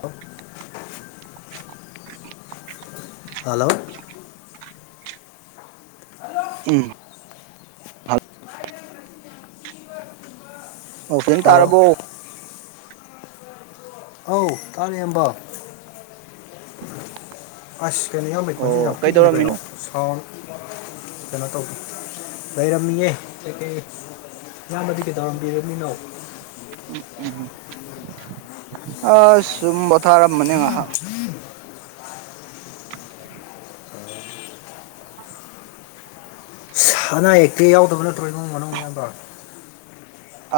ꯑꯣ hello um hello ꯑꯣ ꯐꯦ ꯍꯜꯂꯣ ꯇꯥꯔꯔꯕꯣ ꯑꯧ ꯇꯥꯔꯦꯑꯕ ꯑ ꯀꯩꯅ ꯌꯥꯝ ꯃꯩꯈꯣꯟꯁꯤ ꯌꯥꯝ ꯑꯣ ꯄꯤꯛꯅ ꯀꯩꯅꯣ ꯀꯩꯗꯧꯔꯝꯃꯤꯅꯣ ꯁꯥꯎꯟ ꯀꯩꯅꯣ ꯇꯧ ꯂꯩꯔꯝꯃꯤꯌꯦ ꯀ ꯀꯩ ꯅꯌꯥꯝꯕꯗꯤ ꯀꯩꯗꯥꯝꯕꯤꯔꯃꯤꯅꯣ ꯎꯝ ꯎꯝ ꯎꯝ ꯑ ꯁꯨꯝ ꯄꯣꯊꯥꯔꯝꯕꯅꯤ ꯉꯥꯏꯍꯥꯛ [unintelligible] ꯑꯅꯥ ꯑꯛꯇꯤ ꯌꯥꯎꯗꯕ ꯅꯠꯇ꯭ꯔꯣ ꯏꯃꯨꯡ ꯃꯅꯨꯡ ꯌꯥꯝꯌꯥꯝꯕ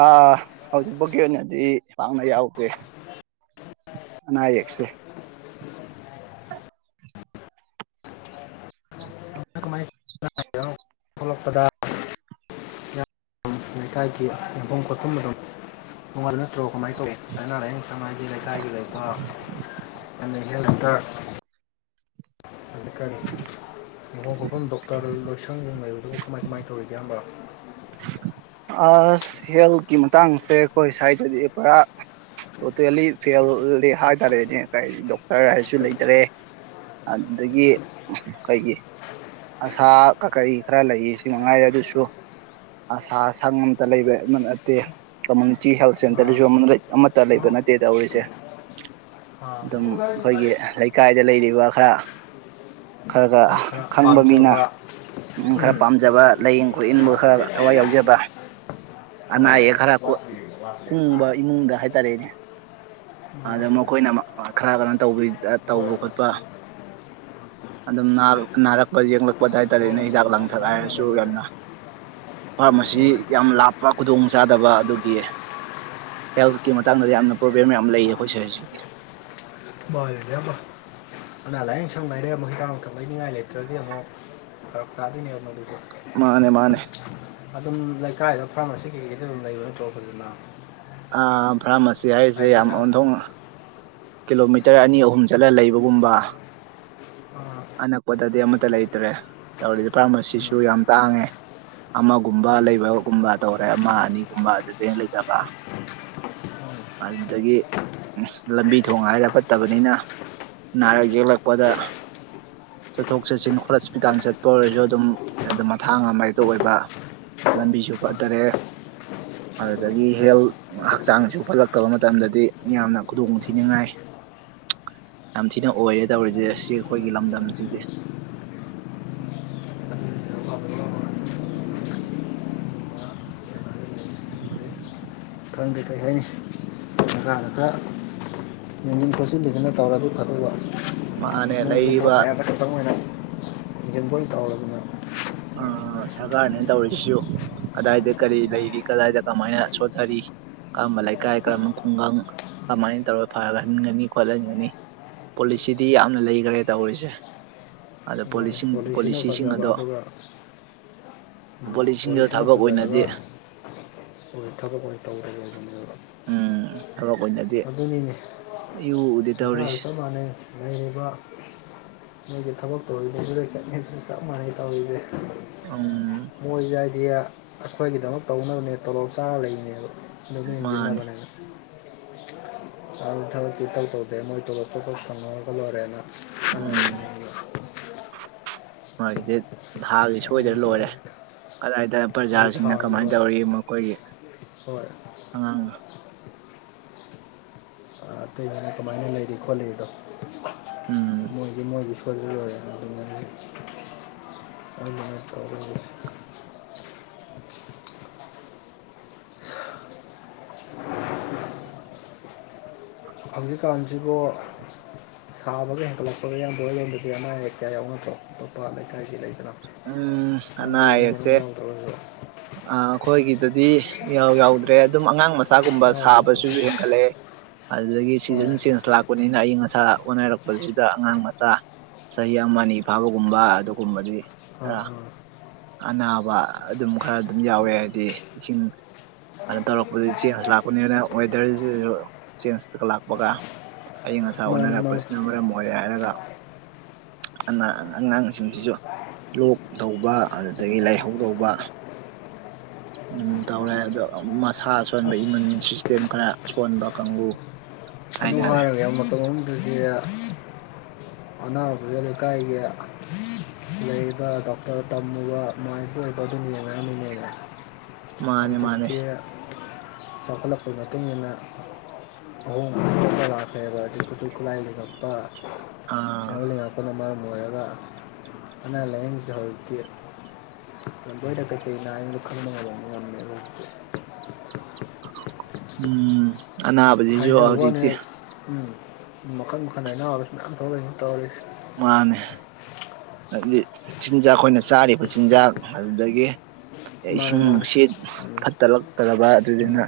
ꯑꯥ ꯍꯧꯖꯤꯛꯐꯥꯎꯒꯤ ꯑꯣꯏꯅꯗꯤ ꯄꯥꯡꯅ ꯌꯥꯎꯗꯦ ꯑꯅꯥꯌꯦꯛꯁꯦ ꯀꯃꯥꯏ [inaudible] ꯀꯃꯥꯏ ꯇꯧꯔꯤꯅꯣ ꯊꯣꯛꯂꯛꯄꯗ ꯏꯌꯥꯝꯕ ꯂꯩꯀꯥꯏꯒꯤ ꯌꯡꯐꯝ ꯈꯣꯠꯐꯝ ꯑꯗꯨꯝ ꯅꯣꯡꯉꯜꯅ ꯠꯇ꯭ꯔꯣ ꯀꯃꯥꯏꯅ ꯇꯧꯋꯤ ꯑꯥꯏꯅꯥ ꯂꯥꯏꯌꯦꯡ ꯁꯪ ꯍꯥꯏꯗꯤ ꯂꯩꯀꯥꯏꯒꯤ ꯂꯩꯕ [inaudible] [inaudible] ꯃꯐꯝ ꯈꯐꯝ ꯗꯣꯛꯇꯔ ꯂꯣꯏꯁꯪꯁꯤꯡ ꯂꯩꯕꯗꯨꯕꯨ ꯀꯃꯥꯏ ꯀꯃꯥꯏꯅ ꯇꯧꯔꯤꯒꯦ ꯍꯕ꯭ꯔꯥ ꯑꯁ ꯍꯦꯜꯊꯀꯤ ꯃꯇꯥꯡꯁꯦ ꯑꯩꯈꯣꯏ ꯁ꯭ꯋꯥꯏꯗꯗꯤ ꯄꯨꯔꯥ ꯇꯣꯇꯦꯜꯂꯤ ꯐꯦꯜꯂꯤ ꯍꯥꯏ ꯇꯔꯦꯅꯦ ꯀ ꯗꯣꯛꯇꯔ ꯍꯥꯏꯔꯁꯨ ꯀ- ꯂꯩꯇꯔꯦ ꯑꯗꯨꯗꯒꯤ ꯀꯩꯒꯤ ꯑꯁꯥ ꯀ ꯀꯔꯤ ꯈꯔ ꯂꯩ ꯁꯤ ꯃꯉꯥꯏꯔꯦ ꯑꯗꯨꯁꯨ ꯑꯁꯥ ꯁꯪ ꯑꯃꯇ ꯂꯩꯕ ꯑꯃ ꯅꯠꯇꯦ ꯀꯝꯃꯨꯅꯤꯇꯤ ꯍꯦꯜꯊ ꯑꯥ ꯁꯦꯟꯇꯔꯗꯨꯁꯨ ꯑꯃꯠꯇ ꯂꯩꯕ ꯅꯠꯇꯦ ꯇꯧꯔꯤꯁꯦ ꯑꯥ ꯑꯗꯨꯝ ꯑꯩꯈꯣꯏꯒꯤ ꯂꯩꯀꯥꯏꯗ ꯂꯩꯔꯤꯕ ꯈꯔ ꯈꯔꯒ ꯑꯩꯈꯣꯏ ꯈꯔ ꯈꯪꯕ ꯃꯤꯅ ꯄꯥꯝꯖꯕ ꯃꯤ ꯈꯔ ꯍꯣꯏ ꯄꯥꯝꯖꯕ ꯂꯥꯏꯌꯦꯡ ꯈꯣꯠꯏꯟꯕꯨ ꯈꯔ ꯊꯋꯥꯏ ꯌꯥꯎꯖꯕ ꯑꯅꯥ ꯑꯌꯦꯛ ꯈꯔ ꯀꯨꯡꯕ ꯏꯃꯨꯡꯗ ꯍꯥꯏꯇꯥꯔꯦꯅꯦ ꯑꯗ ꯃꯈꯣꯏꯅ ꯈꯔ ꯀꯩꯅꯣ ꯇꯧꯕ ꯇꯧꯕ ꯈꯣꯠꯄ ꯑꯗꯨꯝ ꯅꯥꯔꯛꯄ ꯌꯦꯡꯂꯛꯄ ꯑꯗꯨ ꯍꯥꯏ ꯇꯔꯦꯅꯦ ꯍꯤꯗꯥꯛ ꯂꯥꯡꯊꯛ ꯍꯥꯏꯔꯁꯨ ꯌꯥꯝꯅ ꯐꯥꯔꯃꯥꯁꯤ ꯍꯣꯏ ꯌꯥꯝ ꯂꯥꯞꯄ ꯈꯨꯗꯣꯡ ꯆꯥꯗꯕ ꯑꯗꯨꯒꯤ ꯍꯦꯜꯠꯀꯤ ꯃꯇꯥꯡꯗꯗꯤ ꯌꯥꯝꯅ ꯄ꯭ꯔꯣꯕ꯭ꯂꯦꯝ ꯌꯥꯝ ꯂꯩꯌꯦ ꯑꯩꯈꯣꯏ ꯁꯋ꯭ꯥꯏꯁꯤꯗꯤ [unintelligible] ꯑꯅꯥ ꯂꯥꯏꯌꯦꯡ ꯁꯪ ꯂꯩꯔꯦ ꯑꯃꯨꯛ ꯍꯤꯗꯥꯛ ꯂꯥꯡꯊꯛ ꯂꯩꯅꯤꯡꯉꯥꯏ ꯂꯩꯇ꯭ꯔꯗꯤ ꯑꯃꯨꯛ ꯐꯔꯛ ꯇꯥꯗꯣꯏꯅꯦꯕ ꯇꯧꯗꯨꯏꯁꯦ ꯃꯥꯅꯦ ꯃꯥꯅꯦ ꯑꯗꯨꯝ ꯂꯩꯀꯥꯏꯗ ꯐꯥꯔꯃꯥꯁꯤ ꯀꯩꯀꯩꯗꯤ ꯑꯗꯨꯝ ꯂꯩꯕ ꯅꯠꯇ꯭ꯔꯣ ꯐꯖꯅ ꯑ ꯐꯥꯔꯃꯥꯁꯤ ꯍꯥꯏꯔꯤꯁꯦ ꯍꯥꯏꯗꯤ ꯌꯥꯝ ꯑ- ꯑꯣꯟꯊꯣꯛꯅ ꯀꯤꯂꯣꯃꯤꯇꯔ ꯑꯅꯤ ꯑꯍꯨꯝ ꯆꯠꯂ ꯂꯩꯕꯒꯨꯝꯕ ꯑ- ꯑꯅꯛꯄꯗꯗꯤ ꯑꯃꯠꯇ ꯂꯩꯇ꯭ꯔꯦ ꯇꯧꯔꯤꯁꯦ ꯐꯥꯔꯃꯥꯁꯤꯁꯨ ꯌꯥꯝ ꯇꯥꯡꯉꯦ ꯑꯃꯒꯨꯝꯕ ꯂꯩꯕꯒꯨꯝꯕ ꯇꯧꯔꯦ ꯑꯃ ꯑꯅꯤꯒꯨꯝꯕ ꯑꯗꯨꯗꯩꯩ ꯍꯦꯟꯅ ꯂꯩꯇꯕ ꯑꯗꯨꯗꯒꯤ ꯂꯝꯕꯤ ꯊꯣꯡ ꯍꯥꯏꯔ ꯐꯠꯇꯕꯅꯤꯅ ꯅꯥꯔꯛ ꯌꯦꯛꯂꯛꯄꯗ ꯆꯠꯊꯣꯛ ꯆꯠꯁꯤꯟ ꯍꯣꯁꯄꯤꯇꯥꯜ ꯆꯠꯄ ꯑꯣꯏꯔꯁꯨ ꯑꯗꯨꯝ ꯑꯗꯨꯝ ꯃꯊꯥꯡ ꯑꯃꯍꯦꯛꯇ ꯑꯣꯏꯕ ꯂꯝꯕꯤꯁꯨ ꯐꯠꯇꯔꯦ ꯑꯗꯨꯗꯒꯤ ꯍꯦꯜꯊ ꯍꯛꯆꯥꯡꯁꯨ ꯐꯠꯂꯛꯇꯕ ꯃꯇꯝꯗꯗꯤ ꯌꯥꯝꯅ ꯈꯨꯗꯣꯡ ꯊꯤꯅꯤꯡꯉꯥꯏ ꯌꯥꯝ ꯊꯤꯅ ꯑꯣꯏꯔꯦ ꯇꯧꯔꯤꯁꯦ ꯑꯁꯤ ꯑꯩꯈꯣꯏꯒꯤ ꯂꯝꯗꯝꯁꯤꯗꯤ ꯈꯪꯗꯦ ꯀꯔꯤ ꯍꯥꯏꯅꯤ ꯀꯥꯗ ꯈꯔ ꯌꯦꯡꯁꯤꯟ ꯈꯣꯠꯆꯤꯟꯕꯤꯗꯨꯅ ꯇꯧꯔꯗꯤ ꯐꯗꯕ ꯃꯥꯅꯦ ꯃꯣꯏꯁꯨ ꯚꯣꯠ ꯂꯩꯔꯤꯕ ꯃꯌꯥꯗ ꯈꯛꯇꯪ ꯑꯣꯏꯅ ꯌꯦꯕꯨ ꯀꯥꯎꯅ ꯑ ꯁꯔꯀꯥꯔꯅꯦꯅ ꯇꯧꯔꯤꯁꯤꯁꯨ ꯀꯗꯥꯏꯗ ꯀꯔꯤ ꯂꯩꯔꯤ ꯀꯗꯥꯏꯗ ꯀꯃꯥꯏꯅ ꯁꯣꯊꯔꯤ ꯀꯔꯝꯕ ꯂꯩꯀꯥꯏ ꯀꯔꯝꯕ ꯈꯨꯡꯒꯪ ꯀꯃꯥꯏꯅ ꯇꯧꯔꯒ ꯐꯔꯒ ꯍꯟꯒꯅꯤ ꯈꯣꯠꯍꯟꯒꯅꯤ ꯄꯣꯂꯤꯁꯤꯗꯤ ꯌꯥꯝꯅ ꯂꯩꯈ꯭ꯔꯦ ꯇꯧꯔꯤꯁꯦ ꯑꯗꯣ ꯃꯥꯅꯤ ꯄꯣꯂꯤꯁꯤꯅ ꯄꯣꯂꯤꯁꯤꯁꯤꯡ ꯐꯖꯕ ꯑꯗꯣ ꯑꯗꯨꯒ [inaudible] ꯎꯝ ꯄꯣꯂꯤꯁꯤꯡꯗꯣ ꯄꯣꯂꯤꯁꯁꯤꯅ ꯊꯕꯛ ꯐꯖꯔꯒ ꯑꯣꯏꯅꯗꯤ ꯊꯕꯛ ꯑꯣꯏꯅ ꯇꯧꯒ ꯎꯝ ꯊꯕꯛ ꯑꯣꯏꯅꯗꯤ ꯏꯎ ꯎꯗꯦ ꯁꯔꯀꯥꯔ ꯇꯧꯔꯤꯁꯦ ꯆꯞ ꯃꯥꯟꯅꯩ ꯂꯩꯔꯤꯕ ꯃꯣꯏꯒꯤ ꯊꯕꯛ ꯇꯧꯔꯤ ꯑꯗꯨ ꯂꯩ ꯆꯠꯅꯤꯁꯨ ꯆꯞ ꯃꯥꯟꯅꯩ ꯇꯧꯔꯤꯁꯦ ꯎꯝ ꯗꯤ ꯑꯩꯈꯣꯏꯒꯤꯗꯃꯛ ꯇꯧꯅꯕꯅꯦ ꯇꯣꯂꯣꯞ ꯆꯥꯔ ꯂꯩꯅꯦꯕ ꯑꯗꯨꯅ ꯃꯥꯅꯤ ꯍꯤꯡꯁꯤꯟꯅꯕꯅꯦꯕ ꯑ ꯊꯕꯛꯇꯤ ꯀꯧ ꯇꯧꯗꯦ ꯃꯣꯏ ꯇꯣꯂꯣꯞꯇꯣꯈꯛ ꯐꯪꯉꯥ ꯂꯣꯏꯔꯦꯅ [inaudible] ꯎꯝ ꯃꯥꯒꯤꯗꯤ ꯊꯥꯗꯤ ꯁꯣꯏꯗ꯭ꯔ ꯑꯗꯨꯅꯤ ꯂꯣꯏꯔꯦ ꯇꯧꯔꯤꯁꯦ ꯀꯗꯥꯏꯗ ꯃꯣꯏ ꯄ꯭ꯔꯖꯥꯁꯤꯡꯅ ꯊꯥꯒꯤ ꯀꯃꯥꯏꯅ ꯍꯣꯏ ꯇꯧꯔꯤ ꯃꯈꯣꯏꯒꯤ ꯍꯣꯏ ꯑꯉꯥꯡ ꯑꯇꯩ ꯍꯥꯏꯅ ꯀꯃꯥꯏꯅ ꯂꯩꯔꯤ ꯈꯣꯠꯂꯤ ꯑꯗꯣ ꯎꯝ ꯃꯣꯏꯒꯤ ꯃꯣꯏꯒꯤꯁꯨ ꯐꯒꯤ ꯑꯣꯏꯔꯦ ꯑꯗꯨꯃꯥꯏꯅ ꯑꯗꯨꯃꯥꯏꯅ ꯇꯧ ꯍꯧꯖꯤꯛꯀꯥꯟꯁꯤꯕꯨ ꯁꯥꯕꯒ ꯍꯦꯟꯒꯠꯂꯛꯄꯒ ꯌꯥꯕ ꯌꯣꯟꯕꯗꯤ ꯑꯅꯥ ꯑꯌꯦꯛ ꯀꯌꯥ ꯌꯥꯎꯅꯗ꯭ꯔꯣ ꯂꯄꯥ ꯂꯩꯀꯥꯏꯒꯤ ꯂꯩ ꯎꯝ ꯑꯅꯥ ꯑꯌꯦꯛꯁꯦ ꯌꯥꯎꯗ꯭ꯔꯒꯁꯨ ꯑꯩꯈꯣꯏꯒꯤ ꯑꯗꯨꯗꯤ ꯌꯥꯎꯗ꯭ꯔꯦ ꯑꯗꯨꯝ ꯑꯉꯥꯡ ꯑꯁꯆꯥꯒꯨꯝꯕ ꯌꯥꯎꯗ꯭ꯔꯁꯨ ꯁꯥꯕꯁꯨꯁꯨ ꯍꯦꯟꯒꯠꯂꯛꯑꯦ ꯑꯗꯨꯗꯒꯤ ꯍꯣꯏ ꯁꯤꯖꯟ ꯆꯦꯟꯖ ꯂꯥꯛꯄꯅꯤꯅ ꯑꯏꯪ ꯑꯁꯥ ꯑꯣꯅꯔꯛꯄ ꯑꯁꯤꯗ ꯑꯉꯥꯡ ꯃꯆꯥ ꯆꯍꯤ ꯑꯃ ꯑꯅꯤ ꯐꯥꯕꯒꯨꯝꯕ ꯑꯗꯨꯒꯨꯝꯕꯗꯤ ꯑꯥ ꯑ ꯑꯥ ꯀꯅꯥ [unintelligible] ꯑꯗꯨꯝ ꯈꯔ ꯑꯗꯨꯝ ꯌꯥꯎꯋꯦ ꯍꯥꯏꯕꯗꯤ ꯏꯁꯤꯡ ꯑꯗꯨꯅ ꯇꯧꯔꯛꯄꯗꯤ ꯆꯦꯟꯖ ꯂꯥꯛꯄꯅꯤꯅ ꯋꯦꯗꯔꯁꯤꯁꯨ ꯆꯦꯟꯖ ꯂꯥꯛꯄꯒ ꯑꯏꯪ ꯑꯁꯥ ꯃꯥꯅꯤ ꯃꯥꯅꯤ ꯑꯣꯅꯔꯛꯄꯁꯤꯅ ꯃꯔꯝ ꯑꯣꯏꯔꯦ ꯍꯥꯏꯔꯒ ꯑꯉꯥꯡꯁꯤꯡꯁꯤꯁꯨ ꯂꯣꯛ ꯇꯧꯕ ꯑꯗꯨꯗꯒꯤ ꯂꯥꯏꯍꯧ ꯇꯧꯕ ꯎꯝ ꯇꯔꯁ ꯁꯥ ꯁꯣꯟꯕ ꯏꯃꯨꯟ ꯑꯁ ꯁꯤꯁꯇꯦꯝ ꯈꯔ ꯁꯣꯟꯕ ꯀꯥꯡꯕꯨ ꯑꯗꯨ ꯍꯥꯏꯇꯥꯔꯦ ꯍꯥꯏꯔꯒ ꯃꯇꯝꯗꯨꯗ ꯑꯅꯥ ꯂꯩ ꯀꯥꯏꯒ ꯂꯩꯕ ꯗꯣꯛꯇꯔ ꯇꯝꯃꯨꯕ ꯃꯥꯏꯕ ꯑꯣꯏꯕ ꯑꯗꯨꯝ ꯌꯦꯡꯅꯔꯝꯃꯤꯅꯦꯕ ꯃꯥꯅꯦ ꯃꯥꯅꯦ ꯆꯥꯎꯈꯠꯂꯛꯄꯒꯤ ꯃꯇꯨꯡ ꯏꯟꯅ ꯑꯍꯣꯡ ꯄ ꯇꯀꯨ ꯑ ꯍꯞꯄ ꯑꯥ ꯌꯥꯎ ꯌꯥꯄꯅ ꯃꯥꯔ ꯑꯣꯏꯔꯒ ꯑꯅꯥ ꯂꯥꯏꯌꯦꯡꯁꯨ ꯍꯧꯔꯛꯀꯤ ꯕꯣꯏꯛꯇ ꯀꯅꯣ ꯑꯗ ꯈꯪꯕꯉꯥꯏꯕ ꯉꯝꯃꯦ ꯑꯗꯣ ꯎꯝ ꯑꯕꯁꯨ ꯍꯥꯏꯖꯕ ꯋꯥꯅꯦ ꯍꯧꯖꯤꯇꯦ ꯎꯝ ꯃꯈꯟ ꯃꯈꯟ ꯍꯥꯏꯅꯥꯕꯁꯨ ꯃꯌꯥꯝ ꯊꯣꯛꯂꯛꯏ ꯇꯧꯔꯤꯁꯁꯤ ꯃꯥꯅꯦ ꯍꯥꯏꯗꯤ ꯆꯤꯟꯖꯥꯛ ꯑꯩꯈꯣꯏꯅ ꯆꯥꯔꯤꯕ ꯆꯤꯟꯖꯥꯛ ꯑꯗꯨꯗꯒꯤ ꯃꯥꯅꯦ ꯃꯥꯅꯦ ꯏꯁꯤꯡꯁꯤ ꯎꯝ ꯐꯠꯇꯔꯛꯇꯕ ꯑꯗꯨꯗꯨꯅ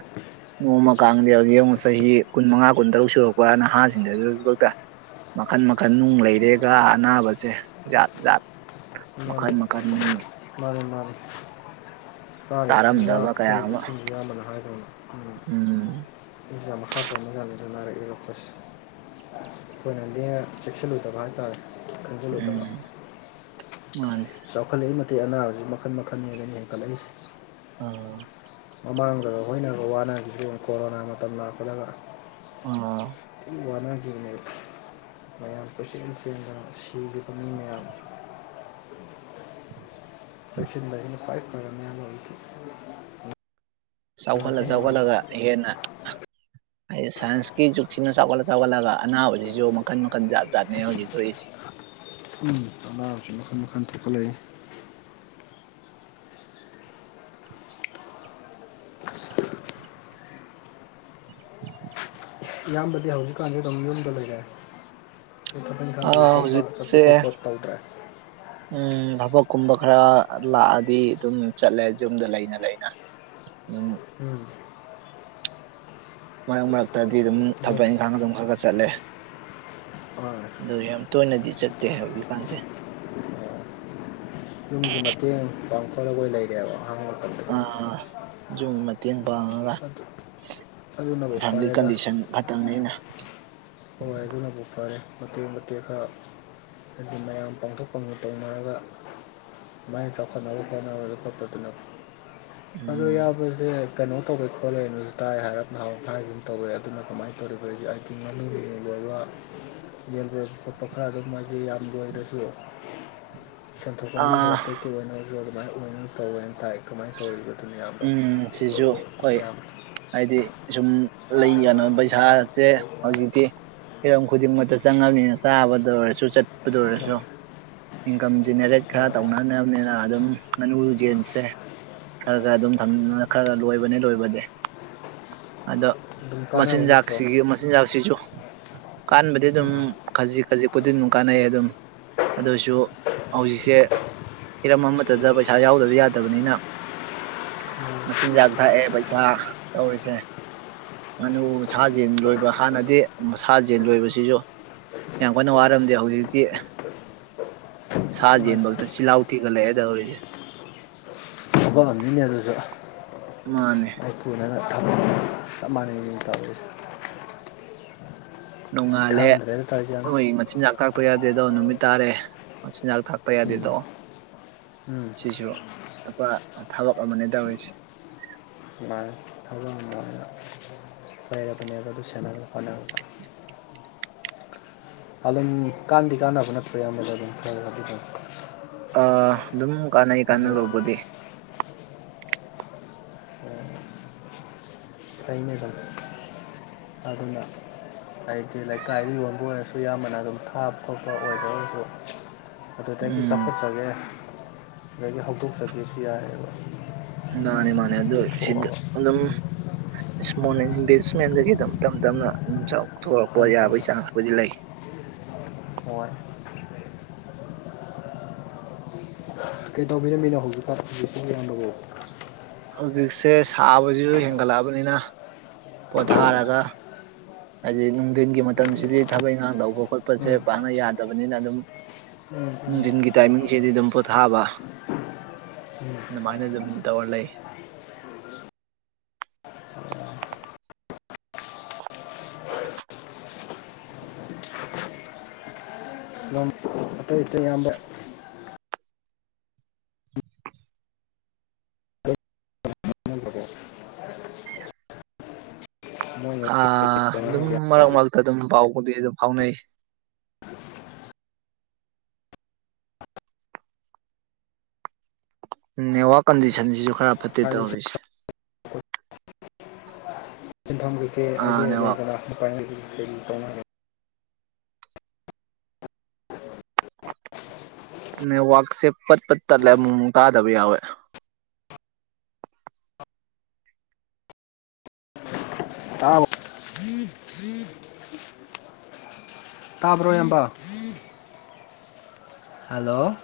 ꯅꯣꯡꯃ ꯀꯥꯡꯗ ꯍꯧꯖꯤꯛ ꯌꯦꯡꯨꯛ ꯆꯍꯤ ꯀꯨꯟ ꯃꯉꯥ ꯀꯨꯟ ꯇꯔꯨꯛ ꯁꯨꯔꯛꯄ ꯅꯍꯥꯁꯤꯡꯗꯁꯨ ꯍꯧꯖꯤꯛ ꯃꯈꯟ ꯃꯈꯟ ꯅꯨꯡ ꯂꯩꯔꯦꯒ ꯑꯅꯥꯕꯁꯦ ꯖꯥꯠ ꯖꯥꯠ ꯃꯈꯜ ꯃꯈꯜ ꯃꯔ ꯆꯥꯔꯤꯕ ꯆꯤꯟꯖꯥꯛ ꯇꯥꯔꯝꯗꯕ ꯀꯌꯥ ꯊꯛꯏꯕ ꯑꯃ ꯆꯤꯟꯖꯥꯛ ꯌꯥꯝ ꯑꯃꯅ ꯍꯥꯏꯗꯅꯤ ꯎꯝ ꯥꯝ ꯍꯥꯥꯄ ꯃꯖꯥꯟꯅꯖꯅꯔ ꯑꯦꯔꯣꯀꯁ ꯍꯈꯣꯏꯅꯗꯤꯅ ꯆꯦꯛꯁꯤꯜꯂꯨꯗꯕ ꯍꯥꯏꯇꯥꯔꯦ ꯈꯪꯖꯤꯜꯂꯨꯗꯕ ꯎꯝ ꯃꯥꯅꯦ ꯆꯥꯎꯈꯠꯂꯛꯏ ꯃꯇꯛ ꯑꯅꯥꯕꯁꯤ ꯃꯈꯜ ꯃꯈꯜꯅꯤꯕꯅ ꯍꯦꯟꯈꯠꯂꯛꯏꯁꯤ ꯑꯣ ꯃꯃꯥꯡꯗꯒ ꯍꯣꯏꯅꯒ ꯋꯥꯅꯒꯤꯁꯨ ꯀꯣꯔꯣꯅꯥ ꯃꯇꯝ ꯂꯥꯛꯄꯗꯒ ꯑ ꯌꯦꯡ ꯃꯌꯥꯝ ꯄꯨꯆꯦꯟ ꯆꯦꯟꯗꯅ ꯁꯤꯈꯤꯕ ꯃꯤ ꯃꯌꯥꯝ [inaudible] ꯆꯦꯛꯁꯤꯟꯗ ꯑꯩꯅ ꯐꯋꯥ ꯆꯥꯎꯈꯠꯂ ꯆꯥꯎꯈꯠꯂꯒ ꯍꯦꯟꯅ ꯍꯥꯏꯗꯤ ꯁꯥꯏꯟꯁꯀꯤ ꯖꯨꯛꯁꯤꯅ ꯆꯥꯎꯒꯠꯂ ꯆꯥꯎꯒꯠꯂꯒ ꯑꯅꯥꯕꯁꯤꯁꯨ ꯃꯈꯟ ꯃꯈꯟ ꯖꯥꯠ ꯆꯥꯠꯅꯩ ꯍꯧꯖꯤꯛ ꯊꯣꯛꯏꯁꯦ ꯇ ꯃꯈ ꯃꯈ ꯊꯀ ꯂꯩ [unintelligible] ꯏꯌꯥꯝꯕꯗꯤ ꯍꯧꯖꯤꯛꯀꯥꯟꯗꯤ ꯑꯗꯨꯝ ꯌꯨꯝꯗ ꯂꯩꯔꯑꯦ ꯑ ꯀꯊꯄꯇꯣꯄ ꯆꯠꯄ ꯍꯧꯖꯤꯛꯁꯦ ꯈꯣꯠꯄ ꯇꯧꯗ꯭ꯔꯦ ꯊꯕꯛ ꯀꯨꯝꯕ ꯈꯔ ꯂꯥꯛꯑꯗꯤ ꯑꯗꯨꯝ ꯆꯠꯂꯦ ꯌꯨꯝꯗ ꯂꯩꯅ ꯂꯩꯅ ꯑꯗꯨꯝ ꯎꯝ ꯃꯔꯛ ꯃꯔꯛꯇꯗꯤ ꯑꯗꯨꯝ ꯊꯕꯛ ꯏꯪꯈꯥꯡ ꯑꯗꯨꯝ ꯈꯔ ꯈ ꯆꯠꯂꯦ ꯍꯣꯏ ꯑꯗꯨ ꯌꯥꯝ ꯇꯣꯏꯅꯗꯤ ꯆꯠꯇꯦ ꯍꯥꯏꯕꯖꯤ ꯀꯥꯟꯁꯦ ꯌꯨꯝꯒꯤ ꯃꯇꯦꯡ ꯄꯥꯡꯈꯂꯒꯣꯏ ꯂꯩꯔꯦꯕ ꯍꯥꯡꯉ ꯑꯥ ꯌꯨꯝ ꯃꯇꯦꯡ ꯄꯥꯡꯉꯒ ꯑꯗꯨꯅꯕꯨ ꯐ ꯐꯔꯦꯗ ꯀꯟꯗꯤꯁꯟ ꯐꯠꯇꯅꯤꯅ ꯍꯣꯏ ꯑꯗꯨꯅꯕꯨꯛ ꯐꯔꯦ ꯃꯇꯦꯛ ꯃꯇꯦꯛ ꯈꯔ ꯑꯗꯨ ꯃꯌꯥꯝ ꯄꯥꯡꯊꯛ ꯐꯪꯅ ꯇꯧꯅꯔꯒ ꯑꯗꯨꯃꯥꯏꯅ ꯆꯥꯎꯈꯠꯅꯕ ꯈꯣꯠꯅꯕꯗ ꯈꯣꯠꯄꯗꯨꯅ ꯑꯣ ꯎꯝ ꯌꯥꯕꯁꯦ ꯀꯩꯅꯣ ꯇꯧꯒꯦ ꯈꯣꯠꯂꯦꯅꯁꯨ ꯇꯥꯏ ꯍꯥꯏꯔꯞ ꯅꯍꯥꯟꯔ ꯐ ꯍꯥꯏꯒ ꯑꯗꯨꯝ ꯇꯧꯋꯦ ꯑꯗꯨꯅ ꯀꯃꯥꯏꯅ ꯇꯧꯔꯤꯕ ꯑꯩ [unintelligible] [inaudible] ꯌꯦꯟꯕꯣꯏꯕ ꯈꯣꯠꯄ ꯈꯔ ꯑꯗꯨꯝ ꯃꯗꯤ ꯌꯥꯝ ꯂꯣꯏꯔꯁꯨ ꯁꯦꯟꯊꯣꯛ ꯂꯝꯕꯤ ꯈꯔ ꯑꯥ ꯇꯦꯛꯇꯤ ꯑꯣꯏꯅꯔꯁꯨ ꯑꯗꯨꯃꯥꯏꯅ ꯑꯣꯏꯅꯁꯨ ꯇꯧꯋꯦꯅ ꯇꯥꯏ ꯀꯃꯥꯏꯅ ꯇꯧꯔꯤꯕꯣ ꯑꯗꯨꯅ ꯌꯥꯝꯌꯥꯝꯕ ꯎꯝ ꯁꯤꯁꯨ ꯑꯩꯈꯣꯏ ꯏꯌꯥꯝꯕ ꯍꯥꯏꯗꯤ ꯁꯨꯝ ꯂꯩ ꯀꯅ ꯄꯩꯁꯥꯁꯦ ꯍꯧꯖꯤꯛꯇꯤ ꯍꯤꯔꯝ ꯈꯨꯗꯤꯡꯃꯛꯇ ꯆꯪꯉꯕꯅꯤꯅ ꯆꯥꯕꯗ ꯑꯣꯏꯔꯁꯨ ꯆꯠꯄꯗ ꯑꯣꯏꯔꯁꯨ ꯏꯟꯀꯝ ꯖꯦꯅꯦꯔꯦꯠ ꯈꯔ ꯇꯧꯅꯅꯕꯅꯤꯅ ꯑꯗꯨꯝ ꯉꯥꯅꯨꯨ ꯌꯦꯟꯁꯦ ꯈꯔ ꯈꯔ ꯑꯗꯨꯝ ꯊꯝꯅ ꯈꯔ ꯂꯣꯏꯕꯅꯦ ꯂꯣꯏꯕꯗꯤ ꯑꯗꯣ ꯑꯗꯨꯝ ꯀꯥꯟꯅꯕ ꯅꯠꯇ꯭ꯔꯣ ꯃꯆꯤꯟꯖꯥꯥꯛꯁꯤꯒꯤ ꯃꯆꯤꯟꯖꯥꯥꯛꯁꯤꯁꯨ ꯀꯥꯟꯕꯗꯤ ꯑꯗꯨꯝ ꯑꯥ ꯈꯖꯤꯛ ꯈꯖꯤꯛꯄꯨꯗꯤ ꯑꯗꯨꯝ ꯀꯥꯟꯅꯩ ꯑꯗꯨꯝ ꯑꯗꯨꯁꯨ ꯍꯧꯖꯤꯛꯁꯦ ꯍꯤꯔꯝ ꯑꯃꯠꯇꯗ ꯄꯩꯁꯥ ꯌꯥꯎꯗꯕ ꯌꯥꯗꯕꯅꯤꯅ ꯃꯆꯤꯟꯖꯥꯛ ꯊꯥꯛꯑꯦ ꯄꯩꯁꯥ ꯇꯧꯔꯤꯁꯦ ꯉꯥꯅꯨ ꯁꯥꯖꯦꯜ ꯂꯣꯏꯕ ꯍꯥꯟꯅꯗꯤ ꯁꯥꯖꯟ ꯂꯣꯏꯕꯁꯤꯁꯨ ꯌꯥꯝ ꯀꯟꯅ ꯋꯥꯔꯝꯗꯦ ꯍꯧꯖꯤꯛꯇꯤ ꯁꯥ ꯃꯥꯅꯤ ꯌꯦꯦꯟꯕꯗ ꯆꯤꯜꯍꯥꯎ ꯊꯤꯒꯠꯂꯛꯦꯗꯧꯔꯤꯁꯦ ꯊꯕꯛꯑꯝꯅꯤꯅꯦ ꯑꯗꯨꯁꯨ ꯃꯥꯅꯦ ꯑꯩ ꯊꯨꯅꯅ ꯊꯕꯛ ꯆꯞ ꯃꯥꯟꯅꯩ ꯌꯦ ꯇꯧꯔꯤꯁꯦ ꯑꯁ ꯅꯣꯡꯉꯥꯜꯂꯦ ꯈꯪꯗ꯭ꯔꯦꯗ ꯇꯧꯔꯤꯁꯦ ꯌꯥꯝ ꯅꯣꯏ ꯃꯆꯤꯟꯖꯥꯛꯥꯛ ꯊꯥꯛꯄ ꯌꯥꯗꯦꯗꯣ ꯅꯨꯃꯤꯠ ꯇꯥꯔꯦ ꯃꯆꯤꯟꯖꯥꯛ ꯊꯥꯛꯇ ꯌꯥꯗꯦꯗꯣ ꯎꯝ ꯁꯤꯁꯨ ꯑꯄꯥ ꯊꯕꯛ ꯑꯃꯅꯦ ꯇꯧꯔꯤꯁꯦ ꯅꯨꯡꯉꯥꯏꯅ ꯊꯧꯖ ꯅꯨꯡꯉꯥꯏꯅ ꯂꯩꯔꯕꯅꯦꯕ ꯑꯗꯨ ꯁꯦꯕ ꯍꯣꯠꯔꯅꯕ [unintelligible] [inaudible] ꯑꯗꯨꯝ ꯀꯥꯟꯅꯗꯤ ꯀꯥꯟꯅꯕ ꯅꯠꯇ꯭ꯔꯦ ꯑꯃꯗ ꯑꯗꯨꯝ ꯈꯔꯗꯤ ꯑꯗꯨꯝ ꯑ ꯑꯗꯨꯝ ꯀꯥꯟꯅꯩ ꯀꯥꯟꯅꯔꯧꯕꯗꯤ ꯇꯩꯅꯕꯕ ꯑꯗꯨꯅ ꯍꯥꯏꯗꯤ ꯂꯩꯀꯥꯏꯗ ꯌꯣꯟꯕ ꯑꯣꯏꯔꯁꯨ ꯑꯌꯥꯝꯕꯅ ꯑꯗꯨꯝ ꯊꯥꯕ ꯈꯣꯠꯄ ꯑꯣꯏꯗꯒꯁꯨ ꯑꯗꯨꯗꯒꯤ ꯎꯝ ꯆꯥꯎꯈꯠꯆꯒꯦ ꯑꯗꯨꯗꯒꯤ ꯍꯧꯗꯣꯛꯆꯒꯦꯁꯨ ꯌꯥꯔꯦꯕ ꯃꯥꯅꯦ ꯃꯥꯅꯦ ꯑꯗꯨ ꯁꯤ ꯑꯗꯨꯝ ꯏꯁꯃꯣꯜ ꯏꯟꯚꯦꯁꯃꯦꯟꯗꯒꯤ ꯑꯗꯨꯝ ꯇꯞ ꯇꯞꯅ ꯑꯗꯨꯨꯝ ꯆꯥꯎꯊꯣꯔꯛꯄ ꯇꯞ ꯇꯞꯅ ꯌꯥꯕꯒꯤ ꯆꯥꯟꯁꯄꯨꯗꯤ ꯂꯩ ꯍꯣꯏ ꯀꯩ ꯇꯧꯕꯕꯤꯔꯝꯃꯤꯅꯣ ꯍꯧꯖꯤꯛꯀꯔ ꯍꯧꯖꯤꯛꯁꯨ ꯏꯔꯥꯡꯗꯧꯕ ꯍꯧꯖꯤꯛꯁꯦ ꯁꯥꯕꯁꯤꯁꯨ ꯍꯦꯟꯒꯠꯂꯛꯑꯕꯅꯤꯅ ꯄꯣꯊꯥꯔꯒ ꯍꯥꯏꯗꯤ ꯅꯨꯡꯊꯤꯟꯜꯒꯤ ꯃꯇꯝꯁꯤꯗꯤ ꯊꯕꯛ ꯏꯪꯈꯥꯡ ꯇꯧꯕ ꯈꯣꯠꯄꯁꯦ ꯄꯥꯛꯅ ꯌꯥꯗꯕꯅꯤꯅ ꯑꯗꯨꯝ ꯖꯤꯟꯒꯤ ꯇꯥꯏꯃꯤꯡꯁꯤꯗꯤ ꯑꯗꯨꯝ ꯄꯣꯊꯥꯕ ꯑꯗꯨꯃꯥꯏꯅ ꯑꯗꯨꯝ ꯇꯧꯔ ꯂꯩ ꯅꯪ ꯑꯇꯩ ꯏꯇꯩ ꯑꯌꯥꯝꯕ ꯍꯣꯠꯅꯕꯗꯣ ꯃꯣꯏꯅ ꯑ ꯑꯗꯨꯝ ꯇꯧꯅꯔꯒꯦ ꯃꯔꯛ ꯃꯔꯛꯇ ꯑꯗꯨꯝ ꯐꯥꯎꯕꯗꯤ ꯑꯗꯨꯝ ꯐꯥꯎꯅꯩ [inaudible] ꯅ ꯋꯥꯔ ꯀꯟꯗꯤꯁꯟꯁꯤꯁꯨ ꯈꯔ ꯐꯠꯇꯦ ꯍꯥꯏꯗꯤ ꯇꯧꯔꯤꯁꯦ ꯁꯤꯟꯐꯝ ꯀꯩꯀꯩ ꯑꯥ ꯑꯩꯒ ꯅꯦꯠꯋꯥꯛ ꯂꯩꯗꯅ ꯅꯨꯄꯥꯥꯏ ꯀꯩ ꯇꯧꯅꯒꯦ ꯅꯦꯠꯋꯥꯛꯁꯦ ꯄꯠ ꯄꯠ ꯇꯠꯂꯦ ꯑꯃꯨꯛꯨꯛ ꯇꯥꯗꯕ ꯌꯥꯎꯋꯦ ꯇꯥꯥꯎ ꯇꯥꯕ꯭ꯔꯣꯏ ꯍꯝꯕ ꯍꯂꯣ